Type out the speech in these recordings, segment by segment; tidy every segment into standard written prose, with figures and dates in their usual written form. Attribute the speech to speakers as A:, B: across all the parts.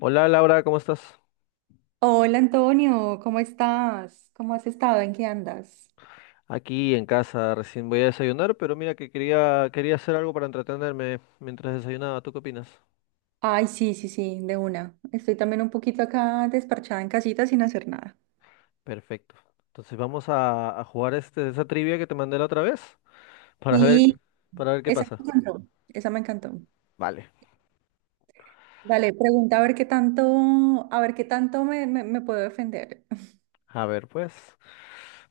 A: Hola Laura, ¿cómo estás?
B: Hola Antonio, ¿cómo estás? ¿Cómo has estado? ¿En qué andas?
A: Aquí en casa, recién voy a desayunar, pero mira que quería hacer algo para entretenerme mientras desayunaba. ¿Tú qué opinas?
B: Ay, sí, sí, sí, de una. Estoy también un poquito acá desparchada en casita sin hacer nada.
A: Perfecto. Entonces vamos a jugar este, esa trivia que te mandé la otra vez para ver,
B: Y
A: para ver qué
B: esa
A: pasa.
B: me encantó, esa me encantó.
A: Vale.
B: Dale, pregunta a ver qué tanto, a ver qué tanto me puedo defender.
A: A ver, pues.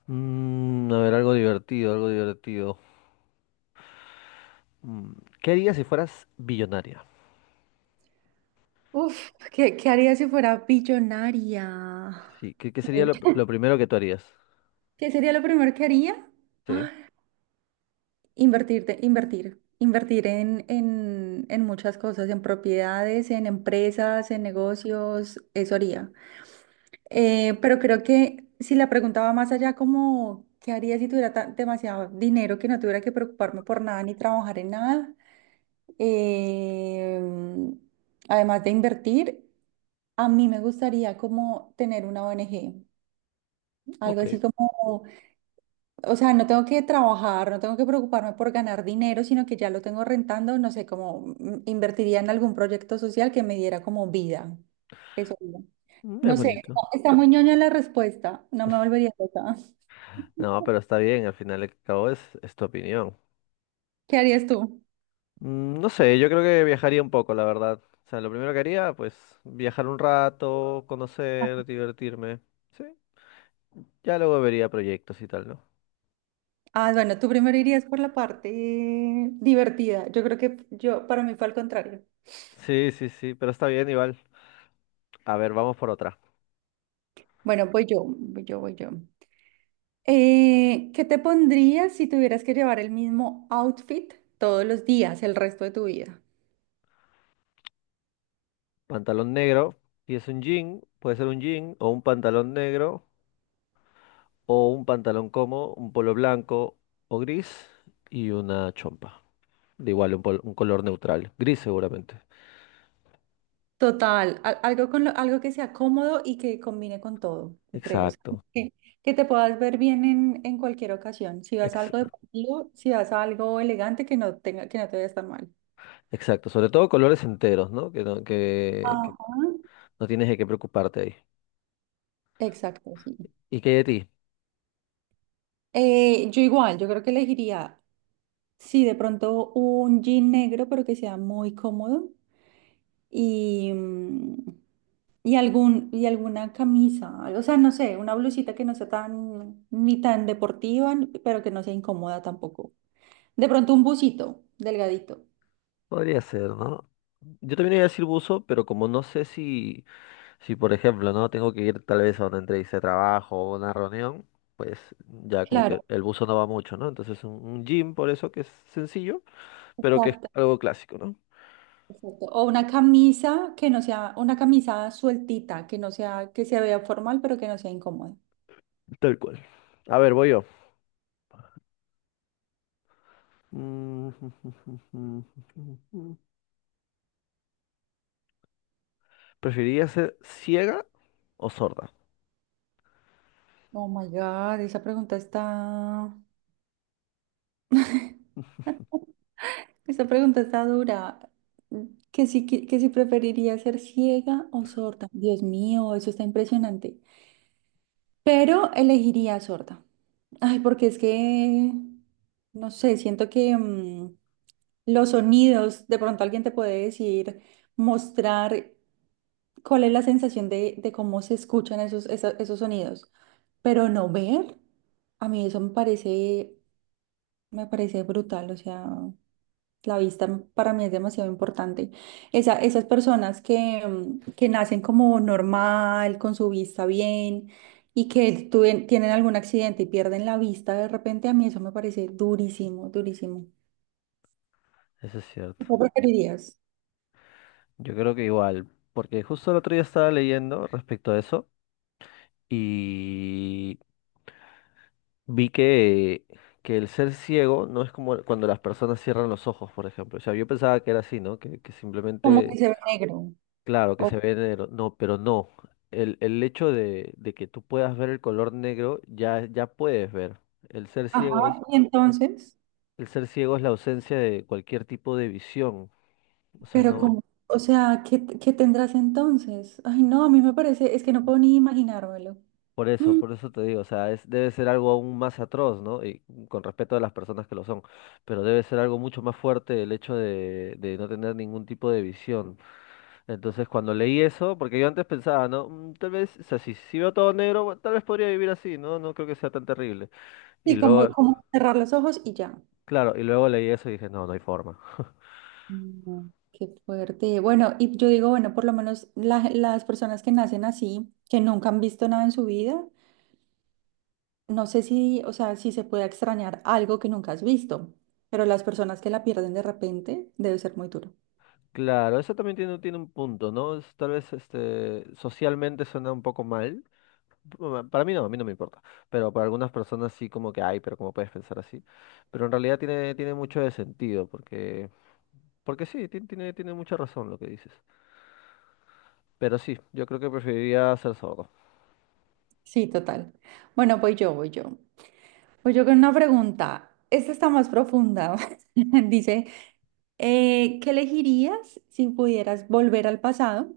A: A ver, algo divertido, algo divertido. Mm, ¿Qué harías si fueras billonaria?
B: Uf, ¿qué haría si fuera billonaria?
A: Sí, qué sería lo primero que tú harías?
B: ¿Qué sería lo primero que haría?
A: Sí,
B: Invertir en muchas cosas, en propiedades, en empresas, en negocios, eso haría. Pero creo que si la pregunta va más allá, como, ¿qué haría si tuviera demasiado dinero que no tuviera que preocuparme por nada ni trabajar en nada? Eh, además de invertir, a mí me gustaría como tener una ONG, algo
A: ok.
B: así como. O sea, no tengo que trabajar, no tengo que preocuparme por ganar dinero, sino que ya lo tengo rentando, no sé, como invertiría en algún proyecto social que me diera como vida. Eso digo.
A: Mm.
B: No
A: Es
B: sé, está
A: bonito.
B: está muy ñoña la respuesta, no me volvería loca.
A: No, pero está bien, al final y al cabo es tu opinión.
B: ¿Qué harías tú?
A: No sé, yo creo que viajaría un poco, la verdad. O sea, lo primero que haría, pues viajar un rato, conocer, divertirme. Sí, ya luego vería proyectos y tal, ¿no?
B: Ah, bueno, tú primero irías por la parte divertida. Yo creo que yo, para mí fue al contrario.
A: Sí, sí, sí, pero está bien igual. A ver, vamos por otra.
B: Bueno, voy yo, voy yo, voy yo. ¿Qué te pondrías si tuvieras que llevar el mismo outfit todos los días, el resto de tu vida?
A: Pantalón negro, si es un jean, puede ser un jean o un pantalón negro o un pantalón como, un polo blanco o gris y una chompa. De igual, un, un color neutral, gris seguramente.
B: Total, algo con algo que sea cómodo y que combine con todo, yo creo. O sea,
A: Exacto.
B: que, que te puedas ver bien en cualquier ocasión. Si vas a
A: ex-
B: algo deportivo, si vas a algo elegante, que no tenga, que no te vaya tan mal.
A: exacto, sobre todo colores enteros, ¿no?
B: Ajá.
A: No tienes de qué preocuparte ahí.
B: Exacto, sí.
A: ¿Y qué hay de ti?
B: Yo igual, yo creo que elegiría, sí, de pronto un jean negro, pero que sea muy cómodo. Y, mm, y alguna camisa, o sea, no sé, una blusita que no sea tan, ni tan deportiva, ni- pero que no sea incómoda tampoco. De pronto un busito, delgadito.
A: Podría ser, ¿no? Yo también iba a decir buzo, pero como no sé si, si por ejemplo, ¿no? Tengo que ir tal vez a una entrevista de trabajo o una reunión, pues ya
B: Sí.
A: como que
B: Claro,
A: el buzo no va mucho, ¿no? Entonces un jean por eso que es sencillo, pero que es
B: exacto,
A: algo clásico, ¿no?
B: exacto. O una camisa que no sea, una camisa sueltita, que no sea, que se vea formal, pero que no sea incómoda.
A: Tal cual. A ver, voy yo. Mm. ¿Preferirías ser ciega o sorda?
B: Oh my God, esa pregunta está dura. Que si preferiría ser ciega o sorda. Dios mío, eso está impresionante. Pero elegiría sorda. Ay, porque es que, no sé, siento que los sonidos, de pronto alguien te puede decir, mostrar cuál es la sensación de cómo se escuchan esos sonidos. Pero no ver, a mí eso me parece, brutal, o sea. La vista para mí es demasiado importante. Esas personas que nacen como normal, con su vista bien y que tienen algún accidente y pierden la vista de repente, a mí eso me parece durísimo, durísimo.
A: Eso es cierto.
B: ¿Qué preferirías?
A: Yo creo que igual, porque justo el otro día estaba leyendo respecto a eso. Y vi que el ser ciego no es como cuando las personas cierran los ojos, por ejemplo. O sea, yo pensaba que era así, ¿no? Que
B: Como
A: simplemente,
B: que se ve negro.
A: claro, que
B: O-
A: se ve negro. No, pero no. El hecho de que tú puedas ver el color negro, ya puedes ver. El ser
B: ajá,
A: ciego es,
B: y entonces,
A: el ser ciego es la ausencia de cualquier tipo de visión. O sea,
B: pero
A: no.
B: como, o sea, ¿qué tendrás entonces? Ay, no, a mí me parece, es que no puedo ni imaginármelo. Mm,
A: Por eso te digo, o sea, es, debe ser algo aún más atroz, ¿no? Y con respeto a las personas que lo son, pero debe ser algo mucho más fuerte el hecho de no tener ningún tipo de visión. Entonces, cuando leí eso, porque yo antes pensaba, ¿no? "Mm, tal vez, o sea, si veo todo negro, bueno, tal vez podría vivir así, ¿no? No creo que sea tan terrible. Y
B: Y
A: luego,
B: como cerrar los ojos y ya.
A: claro, y luego leí eso y dije, no, no hay forma.
B: No, qué fuerte. Bueno, y yo digo, bueno, por lo menos las personas que nacen así, que nunca han visto nada en su vida, no sé si, o sea, si se puede extrañar algo que nunca has visto, pero las personas que la pierden de repente, debe ser muy duro.
A: Claro, eso también tiene un punto, ¿no? Tal vez este, socialmente suena un poco mal. Bueno, para mí no, a mí no me importa. Pero para algunas personas sí como que ay pero cómo puedes pensar así. Pero en realidad tiene mucho de sentido, porque, porque sí, tiene mucha razón lo que dices. Pero sí, yo creo que preferiría ser sordo.
B: Sí, total. Bueno, voy yo, voy yo. Voy yo con una pregunta. Esta está más profunda. Dice, ¿qué elegirías si pudieras volver al pasado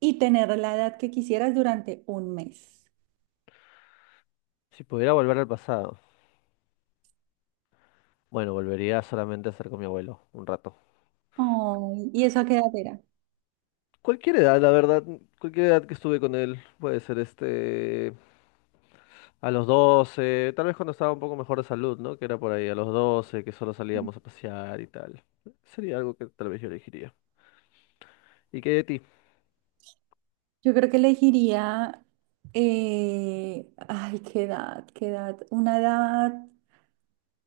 B: y tener la edad que quisieras durante un mes?
A: Si pudiera volver al pasado, bueno, volvería solamente a estar con mi abuelo un rato.
B: Oh, ¿y eso a qué edad era?
A: Cualquier edad, la verdad, cualquier edad que estuve con él, puede ser este, a los 12 tal vez cuando estaba un poco mejor de salud, ¿no? Que era por ahí a los 12 que solo salíamos a pasear y tal. Sería algo que tal vez yo elegiría. ¿Y qué de ti?
B: Yo creo que elegiría, ay, qué edad, una edad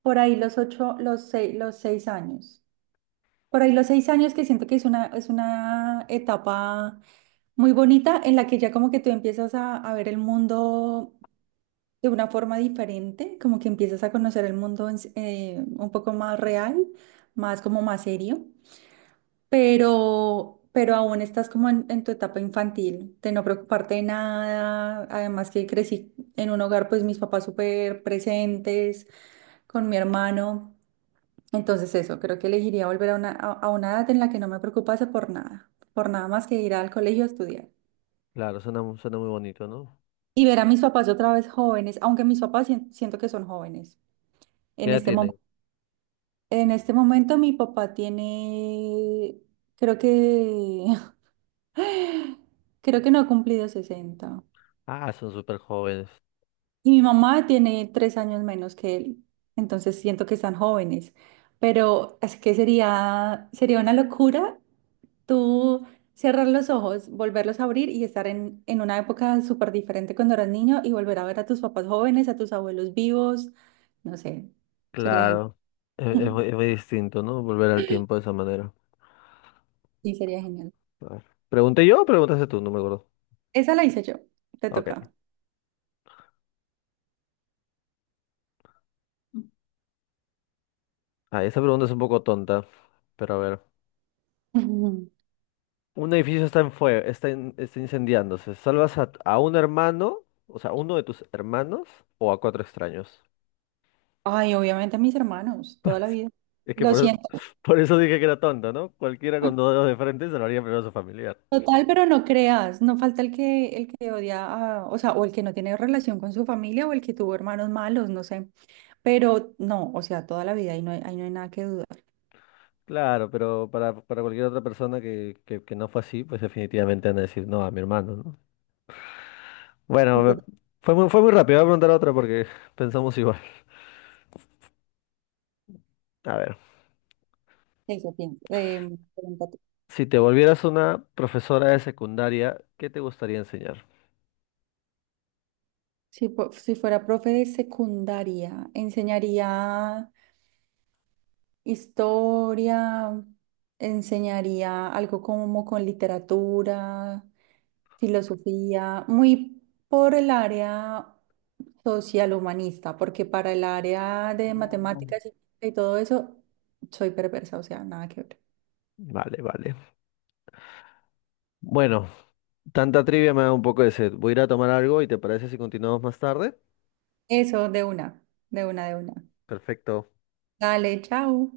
B: por ahí los ocho, los seis años. Por ahí los seis años que siento que es una etapa muy bonita en la que ya como que tú empiezas a ver el mundo de una forma diferente, como que empiezas a conocer el mundo un poco más real, más como más serio. Pero aún estás como en tu etapa infantil, de no preocuparte de nada. Además que crecí en un hogar, pues mis papás súper presentes, con mi hermano. Entonces eso, creo que elegiría volver a una edad en la que no me preocupase por nada más que ir al colegio a estudiar.
A: Claro, suena, suena muy bonito, ¿no?
B: Y ver a mis papás otra vez jóvenes, aunque mis papás siento que son jóvenes.
A: ¿Qué
B: En
A: edad
B: este
A: tienen?
B: momento, en este momento mi papá tiene, creo que, creo que no ha cumplido 60.
A: Ah, son súper jóvenes.
B: Y mi mamá tiene 3 años menos que él, entonces siento que están jóvenes. Pero es que sería una locura tú cerrar los ojos, volverlos a abrir y estar en una época súper diferente cuando eras niño y volver a ver a tus papás jóvenes, a tus abuelos vivos. No sé, sería genial.
A: Claro. Es muy distinto, ¿no? Volver al tiempo de esa manera.
B: Sí, sería genial.
A: A ver. ¿Pregunté yo o preguntaste tú? No me acuerdo.
B: Esa la hice yo, te
A: Ok.
B: toca.
A: Ah, esa pregunta es un poco tonta. Pero a ver.
B: Ujú.
A: Un edificio está en fuego, está, está incendiándose. ¿Salvas a, a un hermano? O sea, uno de tus hermanos o a 4 extraños.
B: Ay, obviamente a mis hermanos, toda la vida.
A: Es que
B: Lo siento.
A: por eso dije que era tonta, ¿no? Cualquiera con 2 dedos de frente salvaría primero a su familiar.
B: Total, pero no creas, no falta el que, odia, o sea, o el que no tiene relación con su familia o el que tuvo hermanos malos, no sé. Pero no, o sea, toda la vida ahí no hay nada que dudar.
A: Claro, pero para cualquier otra persona que no fue así, pues definitivamente van a decir no a mi hermano, ¿no? Bueno,
B: Y total,
A: fue muy rápido, voy a preguntar otra porque pensamos igual. A ver,
B: eso pienso. Pregúntate.
A: si te volvieras una profesora de secundaria, ¿qué te gustaría enseñar?
B: Si fuera profe de secundaria, enseñaría historia, enseñaría algo como con literatura. Filosofía, muy por el área social humanista, porque para el área de
A: No.
B: matemáticas y todo eso, soy perversa, o sea, nada que ver.
A: Vale, vale. Bueno, tanta trivia me da un poco de sed. Voy a ir a tomar algo y ¿te parece si continuamos más tarde?
B: Eso, de una, de una, de una.
A: Perfecto.
B: Dale, chao.